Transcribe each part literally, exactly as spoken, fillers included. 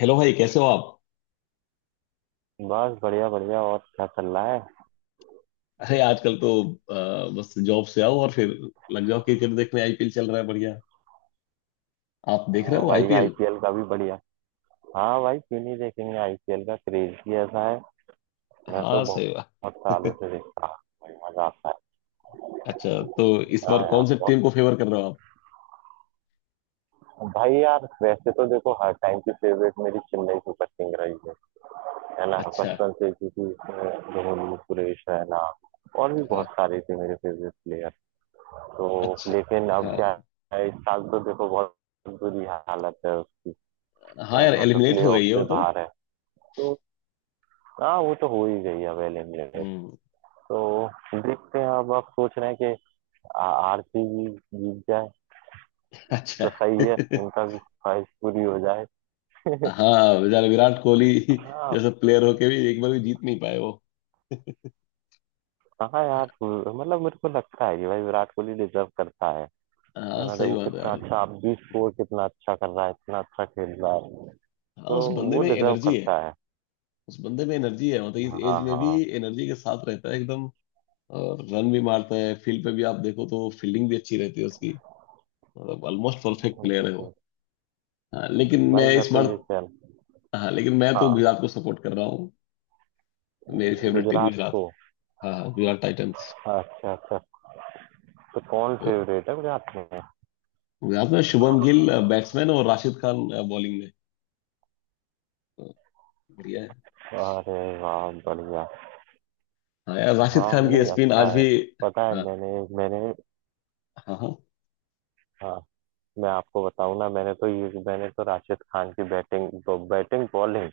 Hello भाई कैसे हो आप। बस बढ़िया बढ़िया और क्या चल रहा है। अरे आजकल तो अ, बस जॉब से आओ और फिर लग जाओ क्रिकेट देखने। आईपीएल चल रहा है, बढ़िया। आप देख रहे हाँ हो भाई, आईपीएल? आईपीएल का भी बढ़िया। हाँ भाई क्यों नहीं देखेंगे, आईपीएल का क्रेज ही ऐसा है। मैं तो हाँ बहुत सही बहुत सालों बात। से देखता हूँ। बड़ी मजा आता है। अच्छा तो इस हाँ बार कौन से यार बहुत। टीम को फेवर कर रहे हो आप? भाई यार वैसे तो देखो हर टाइम की फेवरेट मेरी चेन्नई सुपर किंग रही है है ना अच्छा। बचपन से, क्योंकि उसमें धोनी, सुरेश रैना और भी बहुत हाँ। सारे थे मेरे फेवरेट प्लेयर। तो अच्छा। लेकिन अब हाँ क्या है, इस साल तो देखो बहुत बुरी हालत है उसकी। हाँ है यार, ना, तो एलिमिनेट प्ले हो ऑफ गई है वो से तो। बाहर है तो। हाँ, वो तो हो ही गई है अवेलेबल। हम्म। तो देखते हैं अब। आप सोच रहे हैं कि आ- आरसीबी जीत जाए तो अच्छा। सही है, उनका भी ख्वाहिश पूरी हो जाए। हाँ, बेचारे विराट कोहली हाँ जैसे प्लेयर होके भी एक बार भी जीत नहीं पाए वो। कहाँ यार, मतलब मेरे को लगता है कि भाई विराट कोहली डिजर्व करता है। है हाँ ना, सही देखो बात है कितना यार। अच्छा, आप भी स्कोर कितना अच्छा कर रहा है, इतना अच्छा खेल रहा है। हाँ तो उस बंदे वो में डिजर्व एनर्जी है। करता है। उस बंदे में एनर्जी है, मतलब इस हाँ एज हाँ में भी हाँ। एनर्जी के साथ रहता है एकदम। और रन भी मारता है, फील्ड पे भी आप देखो तो फील्डिंग भी अच्छी रहती है उसकी। मतलब ऑलमोस्ट परफेक्ट प्लेयर है वो। बिल्कुल। हाँ लेकिन मैं भाई मैं इस तो बार। ये कह रहा हूँ, हाँ लेकिन मैं तो हाँ, गुजरात को सपोर्ट कर रहा हूँ। मेरी फेवरेट टीम गुजरात गुजरात को। है। हाँ हाँ, गुजरात टाइटंस। अच्छा अच्छा, तो कौन वो फेवरेट है गुजरात में। गुजरात में शुभम गिल बैट्समैन और राशिद खान बॉलिंग में। तो बढ़िया है। अरे वाह, बढ़िया। हाँ यार, राशिद हाँ खान की नहीं, स्पिन अच्छा आज है। भी। पता है हाँ मैंने मैंने। हाँ हाँ। हाँ मैं आपको बताऊँ ना, मैंने तो ये मैंने तो राशिद खान की बैटिंग तो बैटिंग बॉलिंग,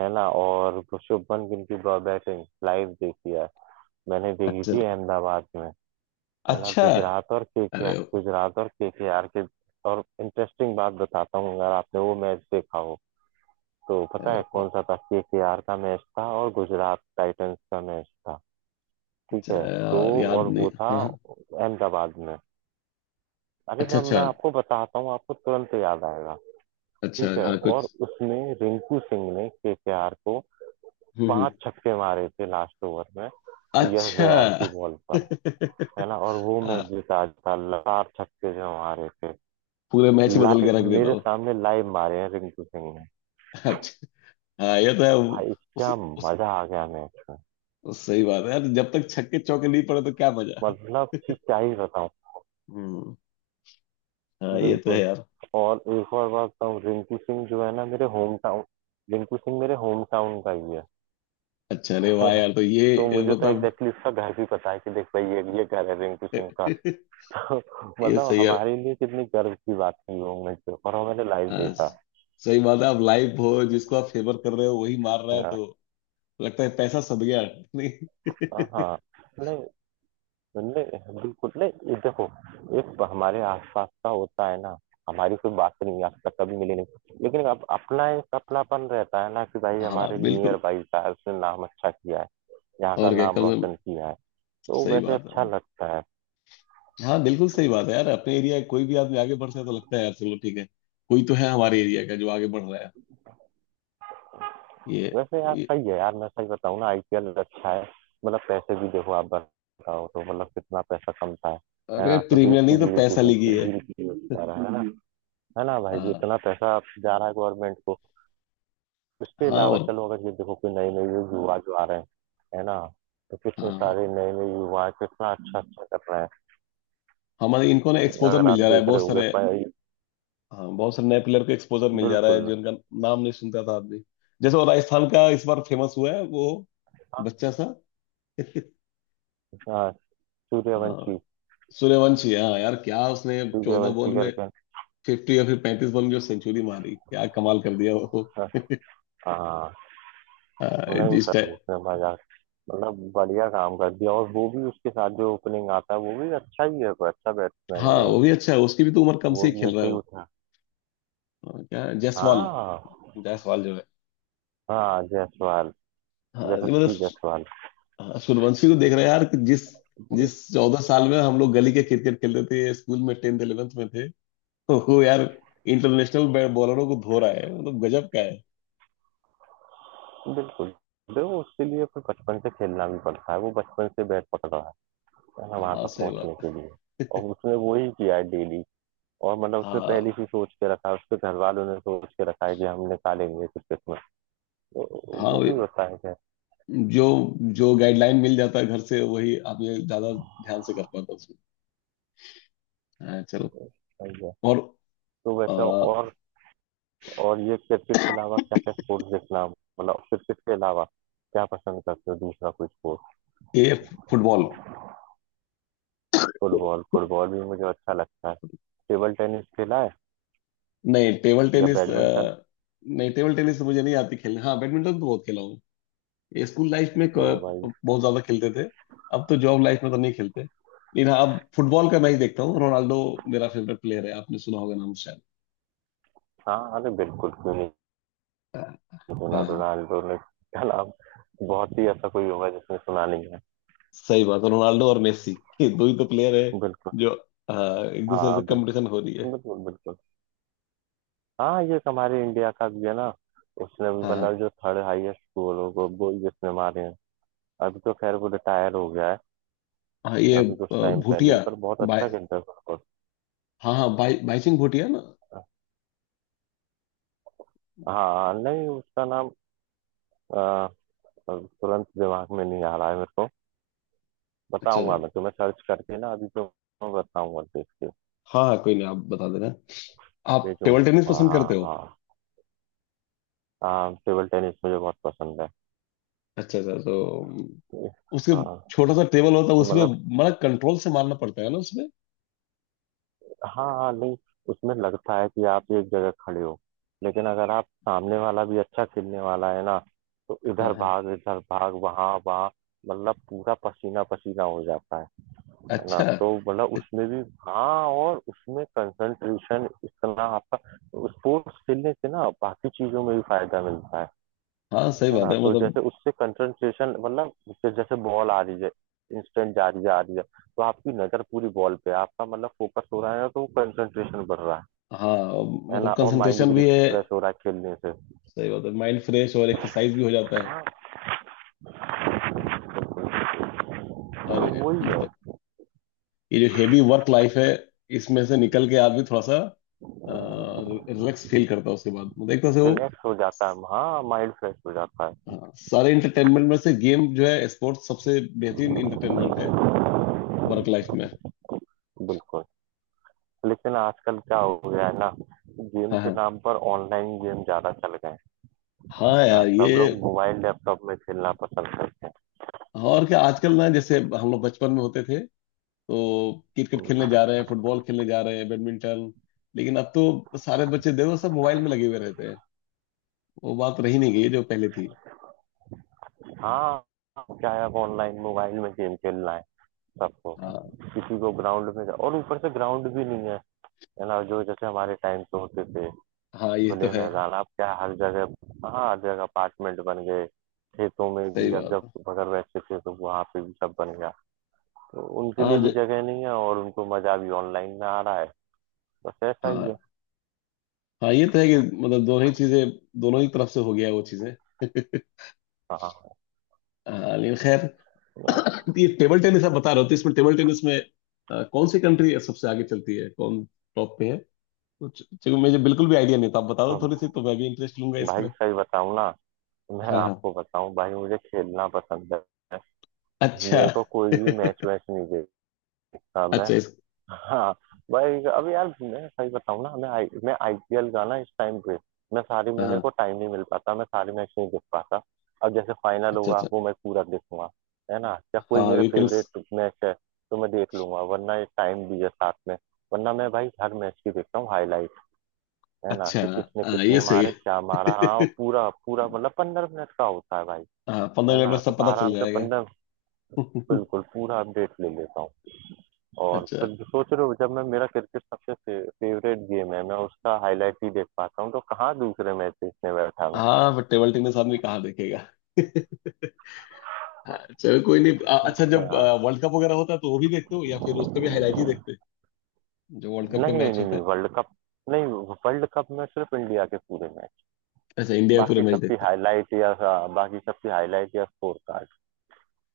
है ना, और शुभमन गिल की बैटिंग लाइव देखी है। मैंने देखी अच्छा। थी अहमदाबाद में, है ना। अच्छा। गुजरात और अरे केकेआर, वाह। गुजरात और केकेआर के आर के। और इंटरेस्टिंग बात बताता हूँ, अगर आपने वो मैच देखा हो तो अरे पता है वाह। कौन सा था, केकेआर का मैच था और गुजरात टाइटंस का मैच था। ठीक अच्छा है तो, यार याद और नहीं। वो था हाँ हाँ। अहमदाबाद में। अरे अच्छा मैम अच्छा। मैं आपको बताता हूँ, आपको तुरंत याद आएगा। अच्छा ठीक है, हाँ कुछ। और उसमें रिंकू सिंह ने केकेआर को हम्म हम्म। पांच छक्के मारे थे लास्ट ओवर में, यश अच्छा। दयाल की बॉल पर, है ना, और वो मैच हाँ, जीता था। लगातार छक्के जो मारे थे, पूरे मैच ही बदल के लाइव रख देता मेरे हूँ। सामने लाइव मारे हैं रिंकू सिंह ने। अच्छा। हाँ ये तो है वो- भाई उस, क्या उस, मजा आ गया मैच में। उस सही बात है यार, जब तक छक्के चौके नहीं पड़े तो क्या मजा। मतलब कि क्या ही बताऊं। हम्म। हाँ ये तो है बिल्कुल। यार। और एक और बात बताऊं, रिंकू सिंह जो है ना, मेरे होम टाउन, रिंकू सिंह मेरे होम टाउन का ही अच्छा, अरे वाह है। यार तो तो ये मुझे तो मतलब। एग्जैक्टली exactly उसका घर भी पता है, कि देख भाई ये ये घर है रिंकू सिंह का। तो ये मतलब सही है। हमारे लिए कितनी गर्व की बात थी वो मोमेंट पे, और वो मैंने लाइव हाँ देखा। सही बात है, आप लाइव हो, जिसको आप फेवर कर रहे हो वही मार रहा है तो लगता है पैसा सद गया। नहीं। हाँ हाँ, नहीं नहीं, बिल्कुल नहीं, ये देखो एक हमारे आसपास का होता है ना। हमारी कोई बात नहीं, आज तक कभी मिली नहीं, लेकिन अब अपना एक अपनापन रहता है ना, कि भाई हाँ हमारे बिल्कुल। नियर बाई था, उसने नाम अच्छा किया है, यहाँ का और क्या, नाम कम से कम रोशन किया है, तो सही वैसे बात अच्छा है। लगता है। हाँ बिल्कुल सही बात है यार, अपने एरिया कोई भी आदमी आगे बढ़ता है तो लगता है यार चलो ठीक है। कोई तो है हमारे एरिया का जो आगे बढ़ रहा है। ये, वैसे यार ये सही है यार, मैं सही बताऊं ना, आईपीएल अच्छा है। मतलब पैसे भी देखो, आप बताओ तो मतलब कितना पैसा कमता है है अरे ना। तो देश प्रीमियर की नहीं तो जीडीपी, पैसा लीगी है। जीडीपी जा रहा है है ना। हम्म। है ना, भाई जी हाँ इतना पैसा जा रहा है गवर्नमेंट को। उसके हाँ। अलावा और चलो, अगर ये देखो कोई नए नए युवा जो आ रहे हैं, है ना, तो कितने सारे हाँ, नए नए युवा कितना अच्छा अच्छा कर रहे हमारे इनको ना हैं। एक्सपोजर अगर मिल आप जा रहा है देख रहे बहुत होगे सारे। पर- हाँ बहुत सारे नए प्लेयर को एक्सपोजर मिल जा रहा है बिल्कुल। जिनका नाम नहीं सुनता था आदमी। जैसे वो राजस्थान का इस बार फेमस हुआ है वो हाँ बच्चा सा। हाँ, हाँ सूर्यवंशी, सूर्यवंशी। हाँ यार क्या उसने चौदह बॉल सूर्यवंशी में करके। फिफ्टी या फिर पैंतीस बॉल में जो सेंचुरी मारी, क्या कमाल कर दिया वो। हाँ हाँ, नहीं जिस सर, टाइम। उसने मजाक, मतलब बढ़िया काम कर दिया। और वो भी उसके साथ जो ओपनिंग आता है वो भी अच्छा ही है, वो अच्छा बैट्समैन है हाँ वो वो भी भी। अच्छा है, उसकी भी तो उम्र कम से वो ही भी खेल रहा ऐसे है ही वो। उठा। हाँ क्या है? जायसवाल। हाँ जायसवाल जो है। हाँ, जायसवाल, हाँ नहीं, मतलब यशस्वी जायसवाल। हाँ, सूर्यवंशी को देख रहे हैं यार कि जिस वो भी। जिस चौदह साल में हम लोग गली के क्रिकेट खेलते थे, स्कूल में टेंथ इलेवेंथ में थे, तो वो यार इंटरनेशनल बॉलरों को धो रहा है, मतलब गजब का है। बिल्कुल। देखो उसके लिए फिर बचपन से खेलना भी पड़ता है, वो बचपन से बैट पकड़ रहा है ना वहां हाँ तक सही पहुंचने के बात। लिए। और उसने वो ही किया है डेली। और मतलब उसने पहले हाँ से सोच के रखा है, उसके घर वालों ने सोच के रखा है कि हम निकालेंगे क्रिकेट में। तो हाँ वो वे- भी होता है, खैर, जो जो गाइडलाइन मिल जाता है घर से वही आदमी ज्यादा ध्यान से कर पाता है उसमें। हाँ चलो। सही है। और तो आ, वैसे और और ये क्रिकेट के अलावा क्या क्या स्पोर्ट्स देखना, मतलब क्रिकेट के अलावा क्या पसंद करते हो, दूसरा कोई स्पोर्ट। ये फुटबॉल। फुटबॉल, फुटबॉल भी मुझे अच्छा लगता है। टेबल टेनिस खेला है नहीं टेबल या टेनिस। बैडमिंटन। अ, नहीं टेबल टेनिस तो मुझे नहीं आती खेलने। हाँ बैडमिंटन तो बहुत खेला हूँ। ये स्कूल लाइफ में तो क- भाई, बहुत ज्यादा खेलते थे। अब तो जॉब लाइफ में तो नहीं खेलते, लेकिन हाँ, अब फुटबॉल का मैच देखता हूँ। रोनाल्डो मेरा फेवरेट प्लेयर है, आपने सुना होगा नाम शायद। हाँ, अरे बिल्कुल, क्यों नहीं हाँ सुना, हाँ तो हाँ। रोनाल्डो ने क्या नाम, बहुत ही ऐसा कोई होगा जिसने सुना नहीं है। सही बात है, रोनाल्डो और मेसी, ये दो ही तो प्लेयर है बिल्कुल। जो हाँ, एक दूसरे से हाँ बिल्कुल कंपटीशन हो रही है। बिल्कुल बिल्कुल। हाँ ये एक हमारे इंडिया का भी है ना, उसने भी हाँ हाँ। मतलब जो थर्ड हाईएस्ट गोल हो गो, गोल जिसने मारे हैं। अभी तो खैर वो रिटायर हो गया है हाँ, ये अभी कुछ अ, टाइम पहले भूटिया ही, पर बहुत भाई। अच्छा खेलता है, सुपर। हाँ हाँ भाई भाई सिंह भूटिया ना। हाँ नहीं उसका नाम अ, तुरंत दिमाग में नहीं आ रहा है मेरे को। अच्छा बताऊंगा अच्छा। मैं तुम्हें सर्च करके ना अभी तो, बताऊंगा देख के हाँ हाँ कोई नहीं, आप बता देना। आप टेबल टेनिस भेजूंगा। पसंद हाँ करते हो? हाँ। हाँ टेबल टेनिस मुझे बहुत पसंद है। अच्छा अच्छा। तो उसके हाँ छोटा सा टेबल होता है उसमें, मतलब, मतलब कंट्रोल से मारना पड़ता है ना उसमें। हाँ हाँ नहीं, उसमें लगता है कि आप एक जगह खड़े हो, लेकिन अगर आप सामने वाला भी अच्छा खेलने वाला है ना, तो हाँ इधर हाँ। भाग इधर भाग वहाँ वहाँ, मतलब पूरा पसीना पसीना हो जाता है है ना। अच्छा। तो मतलब उसमें भी, हाँ, और उसमें कंसंट्रेशन इतना आपका, स्पोर्ट्स खेलने से ना बाकी चीजों में भी फायदा मिलता है हाँ सही है बात ना। है तो मतलब। जैसे उससे कंसंट्रेशन, मतलब उससे जैसे बॉल आ रही है, इंस्टेंट जा रही है आ रही है, तो आपकी नजर पूरी बॉल पे है, आपका मतलब फोकस हो रहा है ना, तो कंसंट्रेशन बढ़ रहा है हाँ है मतलब ना। और माइंड कंसंट्रेशन भी भी है। रिफ्रेश हो रहा है खेलने से। सही बात है, माइंड फ्रेश और एक्सरसाइज भी हो जाता है। हाँ तो और वही है। मतलब ये जो हेवी वर्क लाइफ है, इसमें से निकल के आदमी थोड़ा सा रिलैक्स फील करता है उसके बाद, मतलब एक तरह से वो। रिलैक्स हो जाता है, हाँ माइंड फ्रेश हो जाता है। हाँ, सारे इंटरटेनमेंट में से गेम जो है स्पोर्ट्स सबसे बेहतरीन इंटरटेनमेंट है वर्क लाइफ में। बिल्कुल। लेकिन आजकल क्या हो गया है ना, गेम हाँ के हाँ। नाम पर ऑनलाइन गेम ज्यादा चल गए हैं। हाँ हाँ यार ये। सब लोग मोबाइल लैपटॉप में खेलना पसंद करते और क्या, आजकल ना जैसे हम लोग बचपन में होते थे तो क्रिकेट खेलने हैं। जा रहे हैं, फुटबॉल खेलने जा रहे हैं, बैडमिंटन। लेकिन अब तो सारे बच्चे देखो सब मोबाइल में लगे हुए रहते हैं। वो बात रही नहीं, गई जो पहले थी। हाँ क्या है, अब ऑनलाइन मोबाइल में गेम खेलना है सबको। हाँ किसी को ग्राउंड में जा- और ऊपर से ग्राउंड भी नहीं है, है ना, जो जैसे हमारे टाइम पे होते थे, हाँ, ये तो खुले है। मैदान। अब क्या है, हर जगह, हाँ हर जगह अपार्टमेंट बन गए। खेतों में सही भी, अब बात जब है। बगल बैठते थे तो वहां पे भी सब बन गया, तो उनके हाँ लिए भी ज- जगह नहीं है, और उनको मजा भी ऑनलाइन में आ रहा है। बस ऐसा हाँ ही है। हाँ, ये तो है कि मतलब दोनों ही चीजें, दोनों ही तरफ से हो गया वो चीजें। हाँ हाँ लेकिन खैर, हाँ। ये टेबल टेनिस आप बता रहे हो तो इसमें, टेबल टेनिस में अ, कौन सी कंट्री सबसे आगे चलती है, कौन टॉप पे है कुछ? चूंकि मुझे बिल्कुल भी आइडिया नहीं था, आप बता दो अब थोड़ी सी तो मैं भी इंटरेस्ट लूंगा भाई इसमें। सही बताऊँ ना, मैं हाँ हाँ। आपको बताऊँ भाई मुझे खेलना पसंद है, अच्छा। मेरे को कोई भी मैच वैच नहीं देखता मैं। अच्छा इस। हाँ भाई, अब यार मैं सही बताऊँ ना, मैं आई, मैं आईपीएल का ना इस टाइम पे मैं सारी में हाँ मेरे हाँ। को टाइम नहीं मिल पाता, मैं सारे मैच नहीं देख पाता। अब जैसे फाइनल अच्छा होगा अच्छा। वो मैं पूरा देखूंगा, है ना, या कोई हाँ मेरे वीकेंड्स। फेवरेट मैच है तो मैं देख लूंगा, वरना ये टाइम भी है साथ में। वरना मैं भाई हर मैच की देखता हूँ हाईलाइट, है ना, अच्छा। कि किसने हाँ ये कितने सही मारे, है। क्या मारा। हाँ पूरा पूरा, मतलब पंद्रह मिनट का होता है भाई, हाँ पंद्रह है मिनट में ना, तो सब पता चल आराम से जाएगा। पंद्रह, बिल्कुल पूरा अपडेट ले लेता हूँ। और अच्छा। फिर सोच रहे हो, जब मैं, मेरा क्रिकेट सबसे फे, फेवरेट गेम है, मैं उसका हाईलाइट ही देख पाता हूँ, तो कहाँ दूसरे मैच देखने बैठा मैं। हाँ बट टेबल टेनिस आदमी कहाँ देखेगा। हाँ चलो कोई नहीं। अ- अच्छा, जब हाँ वर्ल्ड कप वगैरह होता है तो वो भी देखते हो या फिर उसका भी हाईलाइट ही देखते हैं जो वर्ल्ड कप के नहीं नहीं मैच नहीं होते नहीं, हैं? वर्ल्ड कप नहीं। वर्ल्ड कप में सिर्फ इंडिया के पूरे मैच, अच्छा, इंडिया के पूरे बाकी मैच सबकी देखते हैं। हाईलाइट, या हाँ, बाकी सबकी हाईलाइट या स्कोर कार्ड।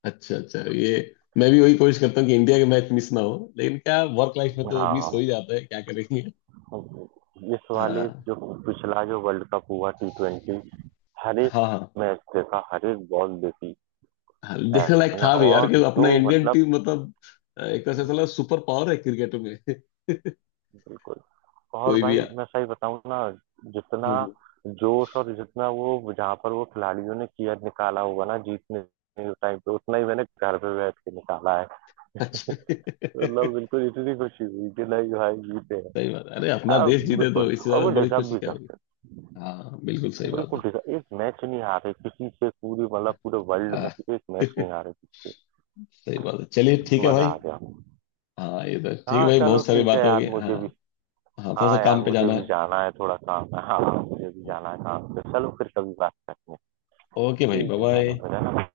अच्छा अच्छा, ये मैं भी वही कोशिश करता हूँ कि इंडिया के मैच मिस ना हो, लेकिन क्या वर्क लाइफ में तो हाँ मिस हो हाँ। ही जाता है, क्या करेंगे। इस वाले हाँ जो पिछला जो वर्ल्ड कप हुआ टी ट्वेंटी, हर एक हाँ। हाँ मैच देखा, हर एक बॉल देखी, हाँ, है देखने लायक ना। था भी यार, और कि जो अपना इंडियन मतलब, टीम मतलब अ, एक तरह से साला सुपर पावर है क्रिकेट में। बिल्कुल। और कोई भी भाई आ- मैं सही बताऊं ना, जितना हम्म, हम्म। जोश और जितना वो, जहाँ पर वो खिलाड़ियों ने किया, निकाला होगा ना जीतने टाइम पे, उतना ही मैंने घर पे बैठ के निकाला है। अच्छा। मतलब बिल्कुल, इतनी खुशी हुई कि नहीं भाई जीते हैं। सही बात है, अरे अपना अब देश जीते तो बिल्कुल, इससे और ज्यादा वो बड़ी डिजर्व खुशी भी क्या होगी। कर, हाँ बिल्कुल सही बात बिल्कुल है। ठीक है, एक मैच नहीं हारे किसी से पूरी, मतलब पूरे वर्ल्ड हाँ। में एक मैच नहीं हारे किसी सही बात है, चलिए से, ठीक है मजा भाई। आ गया। हाँ ये तो ठीक है हाँ भाई, चलो बहुत सारी ठीक है बातें हो यार, गई। हाँ। मुझे भी, हाँ थोड़ा हाँ सा यार काम पे मुझे जाना है। भी जाना है, थोड़ा काम है। हाँ हाँ, मुझे भी जाना है काम पे। चलो फिर कभी बात करते हैं। ओके भाई, बाय ठीक है, चलो बाय। फिर, है ना, बाय।